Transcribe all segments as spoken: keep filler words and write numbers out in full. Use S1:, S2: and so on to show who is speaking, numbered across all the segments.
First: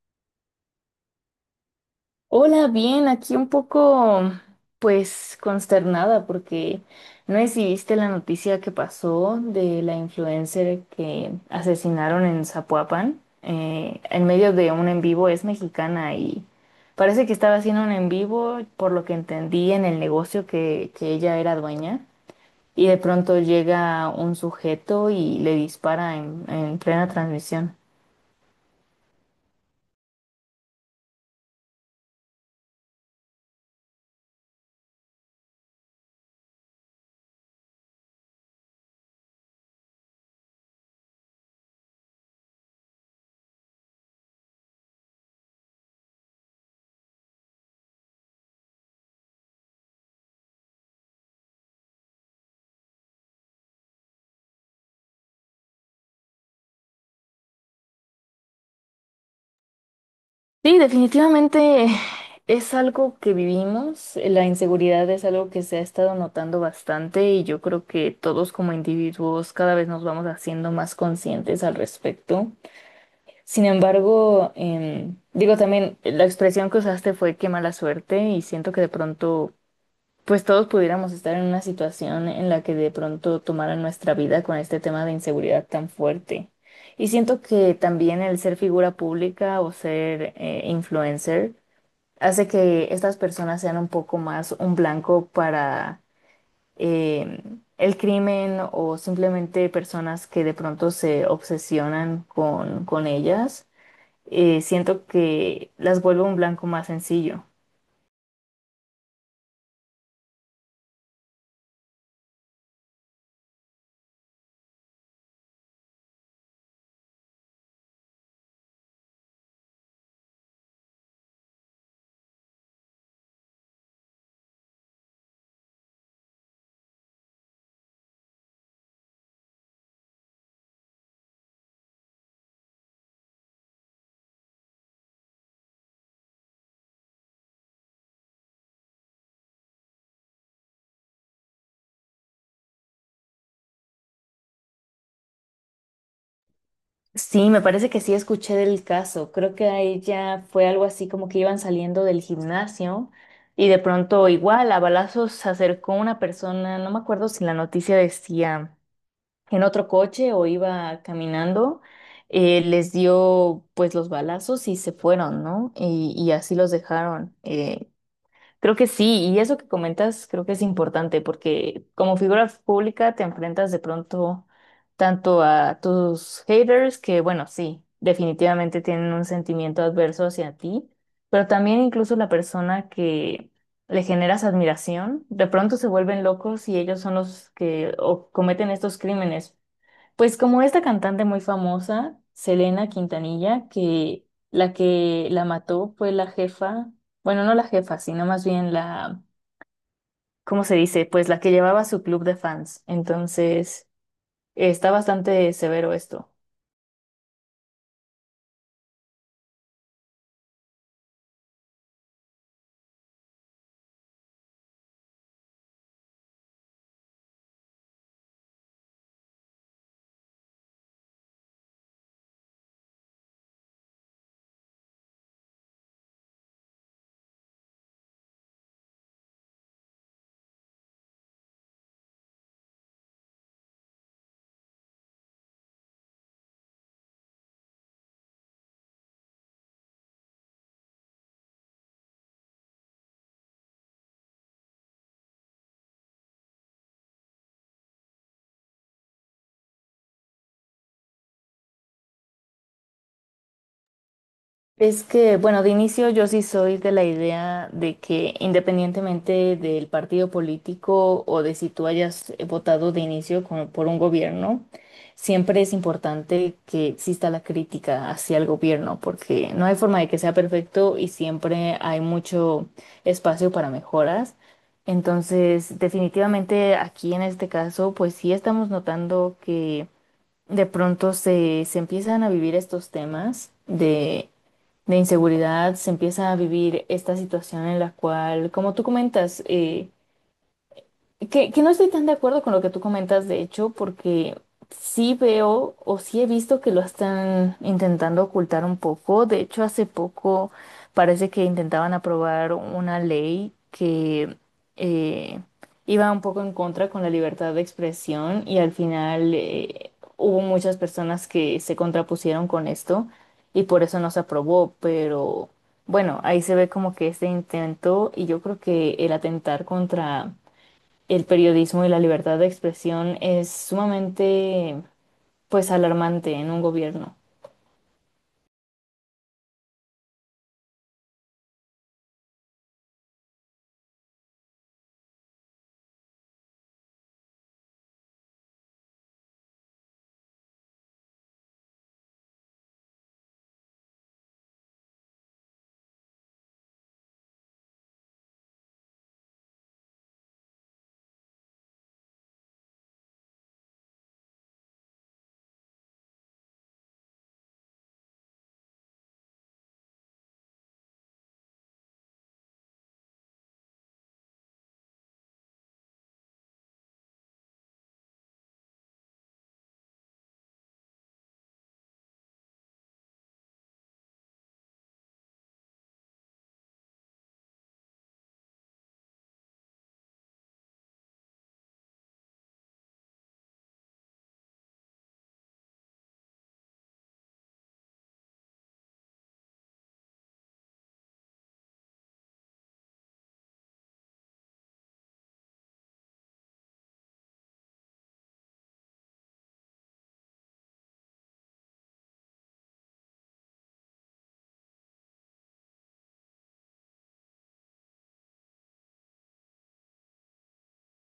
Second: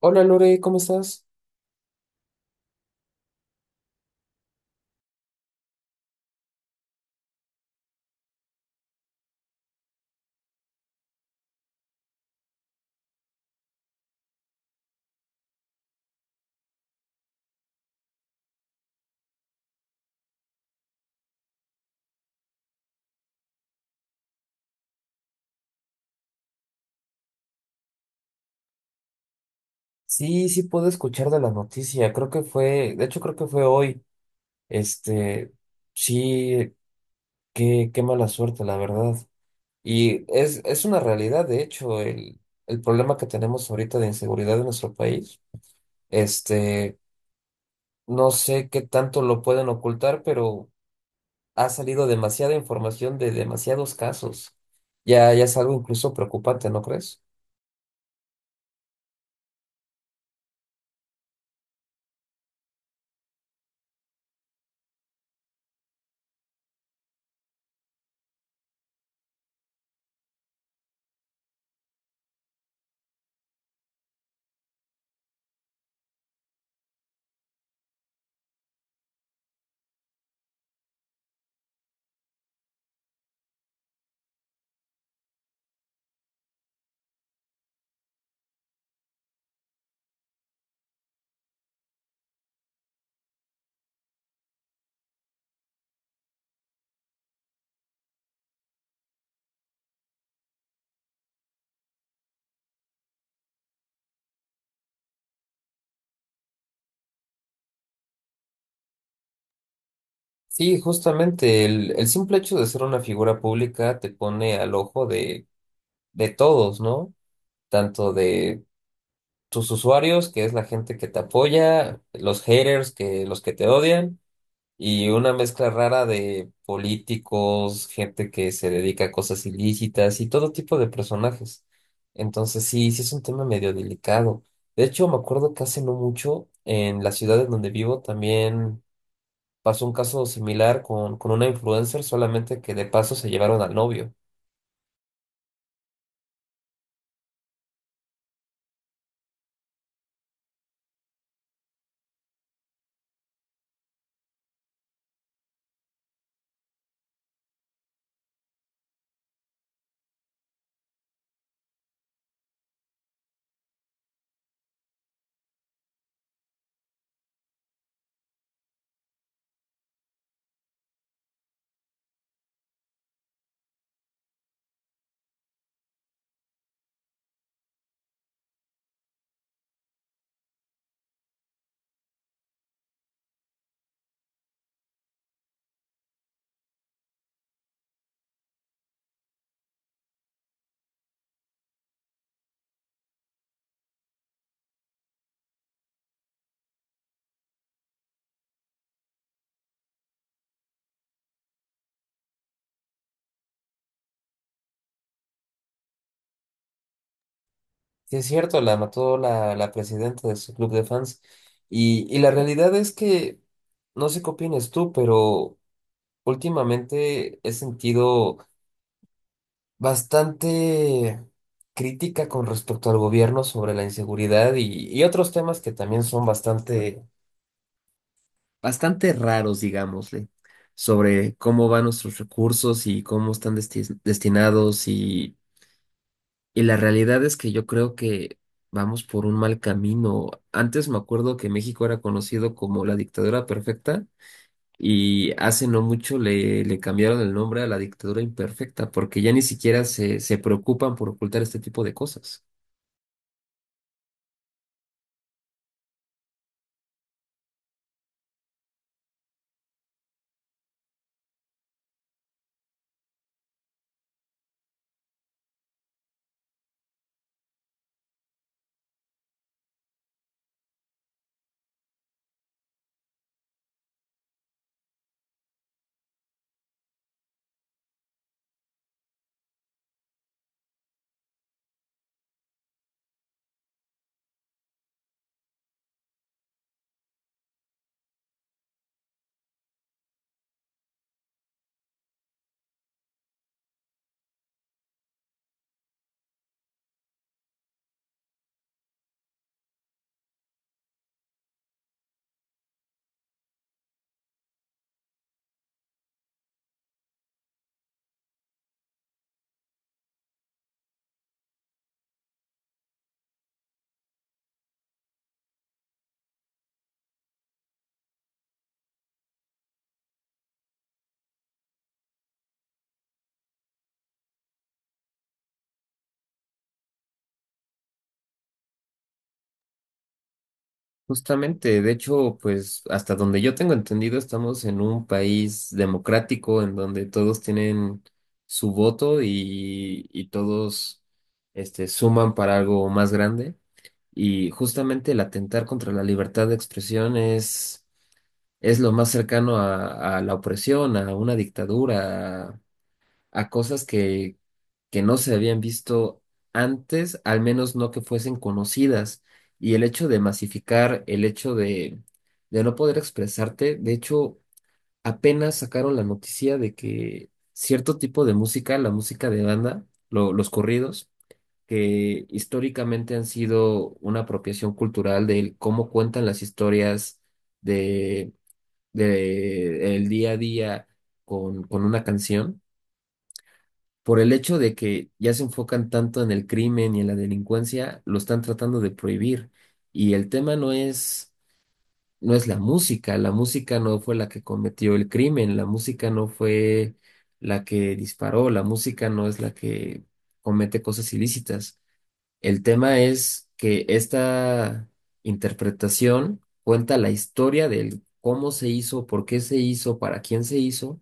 S1: Hola Lore, ¿cómo estás?
S2: Hola, bien, aquí un poco, pues, consternada porque no sé si viste la noticia que pasó de la influencer que asesinaron en Zapopan, eh, en medio de un en vivo. Es mexicana y parece que estaba haciendo un en vivo, por lo que entendí, en el negocio que, que ella era dueña, y de pronto llega un sujeto y le dispara en en plena transmisión.
S1: Sí, sí puedo escuchar de la noticia. Creo que fue, de hecho creo que fue hoy. Este, sí, qué, qué mala suerte, la verdad. Y es, es una realidad, de hecho, el, el problema que tenemos ahorita de inseguridad en nuestro país. Este, no sé qué tanto lo pueden ocultar, pero ha salido demasiada información de demasiados casos. Ya, ya es algo incluso preocupante, ¿no crees?
S2: Sí, definitivamente es algo que vivimos. La inseguridad es algo que se ha estado notando bastante, y yo creo que todos como individuos cada vez nos vamos haciendo más conscientes al respecto. Sin embargo, em, digo también, la expresión que usaste fue "qué mala suerte", y siento que de pronto, pues todos pudiéramos estar en una situación en la que de pronto tomaran nuestra vida con este tema de inseguridad tan fuerte. Y siento que también el ser figura pública o ser eh, influencer, hace que estas personas sean un poco más un blanco para eh, el crimen, o simplemente personas que de pronto se obsesionan con, con ellas. Eh, siento que las vuelve un blanco más sencillo.
S1: Sí, justamente el, el simple hecho de ser una figura pública te pone al ojo de, de todos, ¿no? Tanto de tus usuarios, que es la gente que te apoya, los haters, que los que te odian, y una mezcla rara de políticos, gente que se dedica a cosas ilícitas y todo tipo de personajes. Entonces, sí, sí es un tema medio delicado. De hecho, me acuerdo que hace no mucho en la ciudad en donde vivo también pasó un caso similar con, con una influencer, solamente que de paso se llevaron al novio.
S2: Sí, me parece que sí escuché del caso. Creo que a ella fue algo así como que iban saliendo del gimnasio y de pronto igual a balazos se acercó una persona, no me acuerdo si la noticia decía en otro coche o iba caminando, eh, les dio pues los balazos y se fueron, ¿no? Y, y así los dejaron. Eh, creo que sí, y eso que comentas creo que es importante porque como figura pública te enfrentas de pronto tanto a tus haters que, bueno, sí, definitivamente tienen un sentimiento adverso hacia ti, pero también incluso la persona que... le generas admiración, de pronto se vuelven locos y ellos son los que o- cometen estos crímenes, pues como esta cantante muy famosa, Selena Quintanilla, que la que la mató fue la jefa, bueno, no la jefa, sino más bien la, ¿cómo se dice? Pues la que llevaba su club de fans. Entonces, está bastante severo esto.
S1: Sí, es cierto, la mató la, la presidenta de su club de fans. Y, y la realidad es que, no sé qué opinas tú, pero últimamente he sentido bastante crítica con respecto al gobierno sobre la inseguridad y, y otros temas que también son bastante, bastante raros, digámosle, sobre cómo van nuestros recursos y cómo están desti- destinados. y Y la realidad es que yo creo que vamos por un mal camino. Antes me acuerdo que México era conocido como la dictadura perfecta y hace no mucho le, le cambiaron el nombre a la dictadura imperfecta porque ya ni siquiera se, se preocupan por ocultar este tipo de cosas.
S2: Es que, bueno, de inicio yo sí soy de la idea de que independientemente del partido político, o de si tú hayas eh, votado de inicio con- por un gobierno, siempre es importante que exista la crítica hacia el gobierno, porque no hay forma de que sea perfecto y siempre hay mucho espacio para mejoras. Entonces, definitivamente aquí en este caso, pues sí estamos notando que de pronto se, se empiezan a vivir estos temas de inseguridad, se empieza a vivir esta situación en la cual, como tú comentas, eh, que, que no estoy tan de acuerdo con lo que tú comentas, de hecho, porque sí veo, o sí he visto, que lo están intentando ocultar un poco. De hecho, hace poco parece que intentaban aprobar una ley que eh, iba un poco en contra con la libertad de expresión, y al final eh, hubo muchas personas que se contrapusieron con esto y por eso no se aprobó, pero bueno, ahí se ve como que este intento. Y yo creo que el atentar contra el periodismo y la libertad de expresión es sumamente, pues, alarmante en un gobierno.
S1: Justamente, de hecho, pues hasta donde yo tengo entendido, estamos en un país democrático en donde todos tienen su voto y, y todos este, suman para algo más grande. Y justamente el atentar contra la libertad de expresión es, es lo más cercano a, a la opresión, a una dictadura, a, a cosas que, que no se habían visto antes, al menos no que fuesen conocidas. Y el hecho de masificar, el hecho de, de no poder expresarte. De hecho, apenas sacaron la noticia de que cierto tipo de música, la música de banda, lo- los corridos, que históricamente han sido una apropiación cultural del cómo cuentan las historias de, de el día a día con, con una canción. Por el hecho de que ya se enfocan tanto en el crimen y en la delincuencia, lo están tratando de prohibir. Y el tema no es, no es la música, la música no fue la que cometió el crimen, la música no fue la que disparó, la música no es la que comete cosas ilícitas. El tema es que esta interpretación cuenta la historia del cómo se hizo, por qué se hizo, para quién se hizo,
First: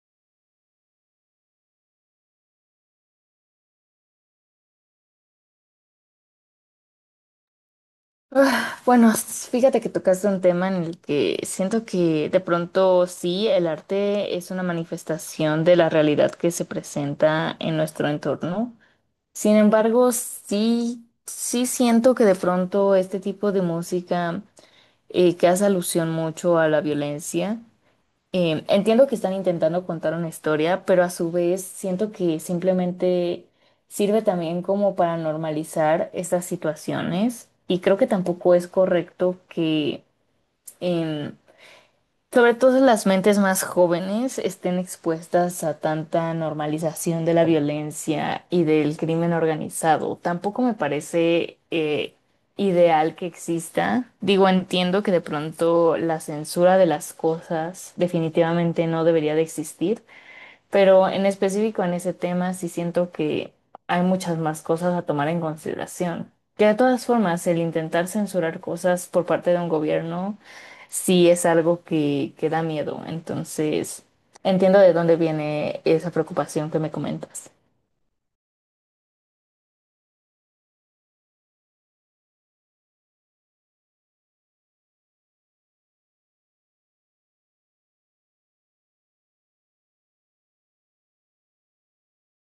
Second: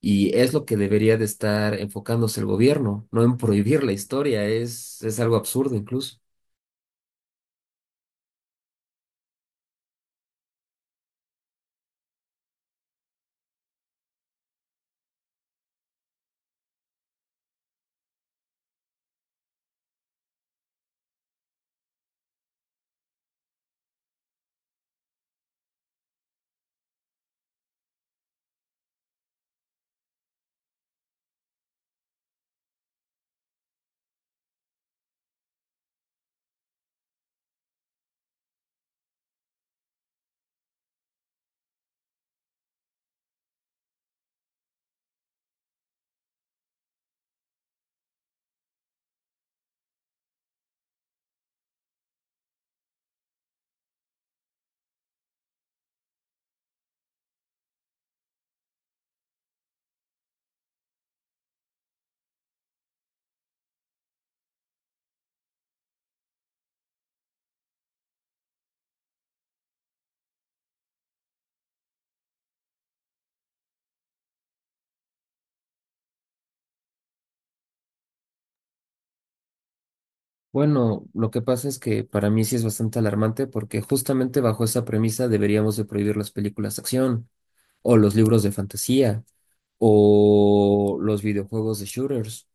S1: y es lo que debería de estar enfocándose el gobierno, no en prohibir la historia. Es, es algo absurdo incluso.
S2: Bueno, s- fíjate que tocaste un tema en el que siento que de pronto sí, el arte es una manifestación de la realidad que se presenta en nuestro entorno. Sin embargo, sí, sí siento que de pronto este tipo de música eh, que hace alusión mucho a la violencia. Eh, entiendo que están intentando contar una historia, pero a su vez siento que simplemente sirve también como para normalizar estas situaciones, y creo que tampoco es correcto que em, sobre todo las mentes más jóvenes estén expuestas a tanta normalización de la violencia y del crimen organizado. Tampoco me parece eh, ideal que exista. Digo, entiendo que de pronto la censura de las cosas definitivamente no debería de existir, pero en específico en ese tema sí siento que hay muchas más cosas a tomar en consideración. Que de todas formas, el intentar censurar cosas por parte de un gobierno sí es algo que, que da miedo. Entonces, entiendo de dónde viene esa preocupación que me comentas.
S1: Bueno, lo que pasa es que para mí sí es bastante alarmante, porque justamente bajo esa premisa deberíamos de prohibir las películas de acción, o los libros de fantasía, o los videojuegos de shooters.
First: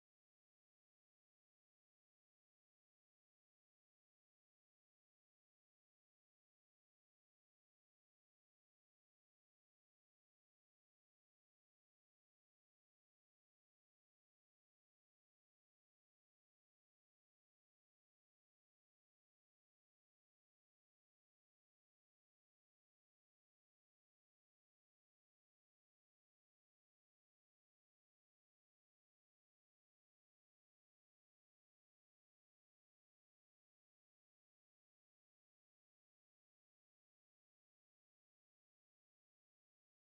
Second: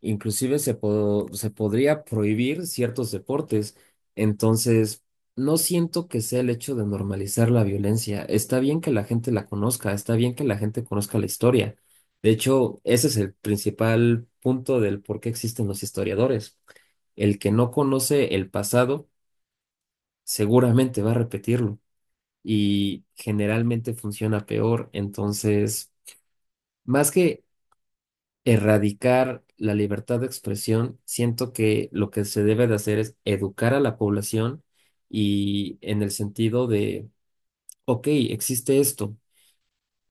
S1: Inclusive se, po- se podría prohibir ciertos deportes. Entonces, no siento que sea el hecho de normalizar la violencia. Está bien que la gente la conozca, está bien que la gente conozca la historia. De hecho, ese es el principal punto del por qué existen los historiadores. El que no conoce el pasado seguramente va a repetirlo, y generalmente funciona peor. Entonces, más que erradicar la libertad de expresión, siento que lo que se debe de hacer es educar a la población, y en el sentido de, ok, existe esto.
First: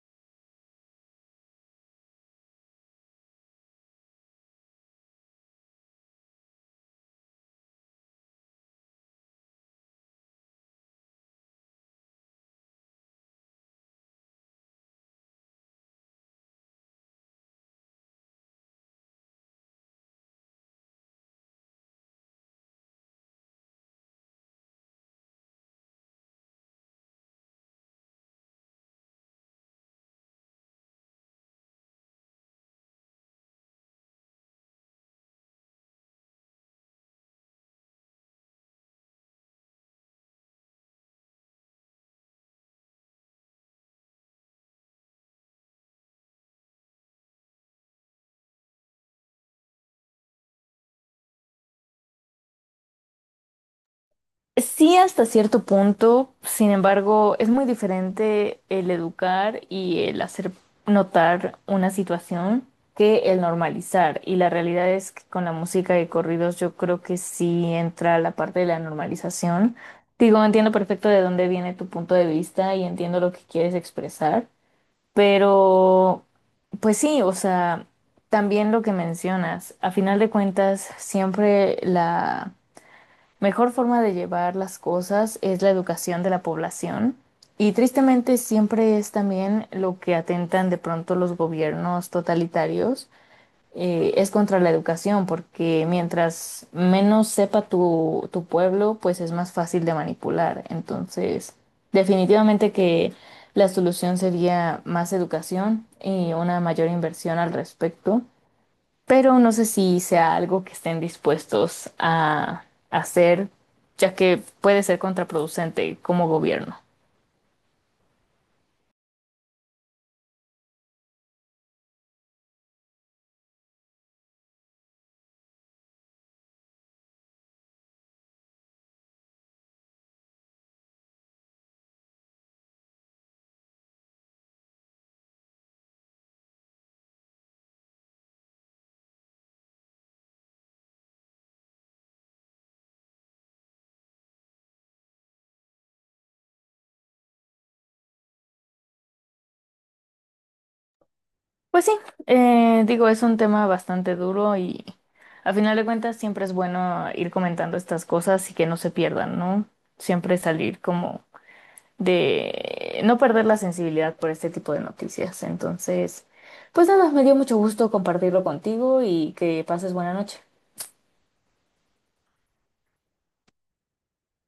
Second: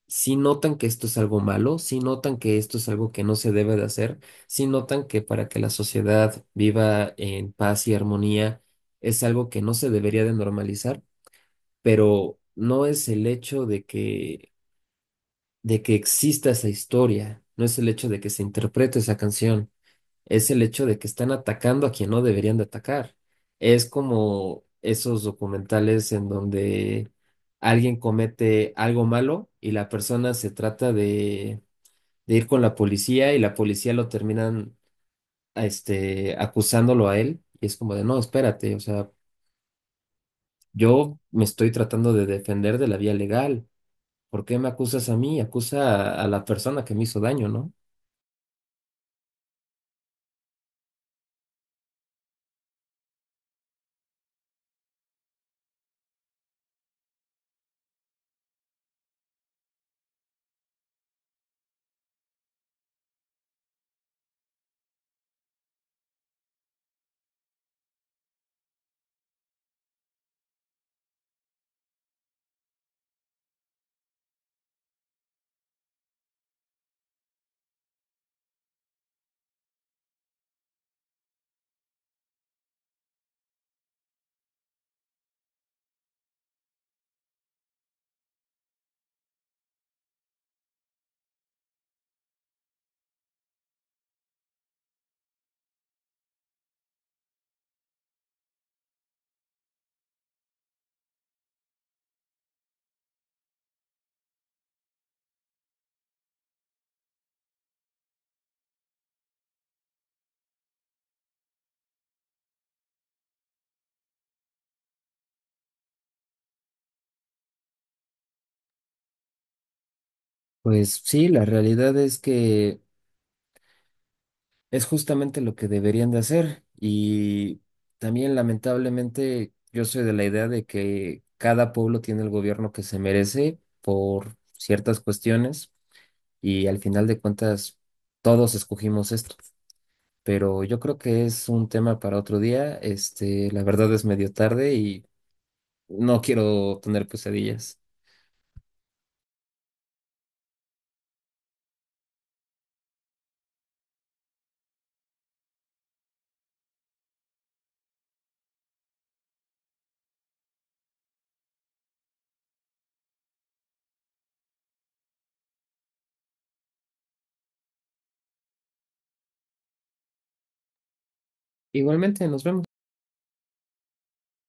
S1: Si notan que esto es algo malo, si notan que esto es algo que no se debe de hacer, si notan que para que la sociedad viva en paz y armonía es algo que no se debería de normalizar, pero no es el hecho de que, de que exista esa historia, no es el hecho de que se interprete esa canción, es el hecho de que están atacando a quien no deberían de atacar. Es como esos documentales en donde alguien comete algo malo y la persona se trata de, de ir con la policía, y la policía lo terminan a este, acusándolo a él. Y es como de, no, espérate, o sea, yo me estoy tratando de defender de la vía legal. ¿Por qué me acusas a mí? Acusa a a la persona que me hizo daño, ¿no?
S2: Sí, hasta cierto punto, sin embargo, es muy diferente el educar y el hacer notar una situación que el normalizar. Y la realidad es que con la música de corridos yo creo que sí entra la parte de la normalización. Digo, entiendo perfecto de dónde viene tu punto de vista y entiendo lo que quieres expresar, pero pues sí, o sea, también lo que mencionas, a final de cuentas, siempre la mejor forma de llevar las cosas es la educación de la población, y tristemente siempre es también lo que atentan de pronto los gobiernos totalitarios. Eh, es contra la educación, porque mientras menos sepa tu, tu pueblo, pues es más fácil de manipular. Entonces, definitivamente que la solución sería más educación y una mayor inversión al respecto, pero no sé si sea algo que estén dispuestos a hacer, ya que puede ser contraproducente como gobierno.
S1: Pues sí, la realidad es que es justamente lo que deberían de hacer, y también lamentablemente yo soy de la idea de que cada pueblo tiene el gobierno que se merece por ciertas cuestiones, y al final de cuentas todos escogimos esto, pero yo creo que es un tema para otro día. Este, la verdad es medio tarde y no quiero tener pesadillas.
S2: Pues sí, eh, digo, es un tema bastante duro, y a final de cuentas siempre es bueno ir comentando estas cosas y que no se pierdan, ¿no? Siempre salir como de no perder la sensibilidad por este tipo de noticias. Entonces, pues nada, me dio mucho gusto compartirlo contigo y que pases buena noche.
S1: Igualmente, nos vemos.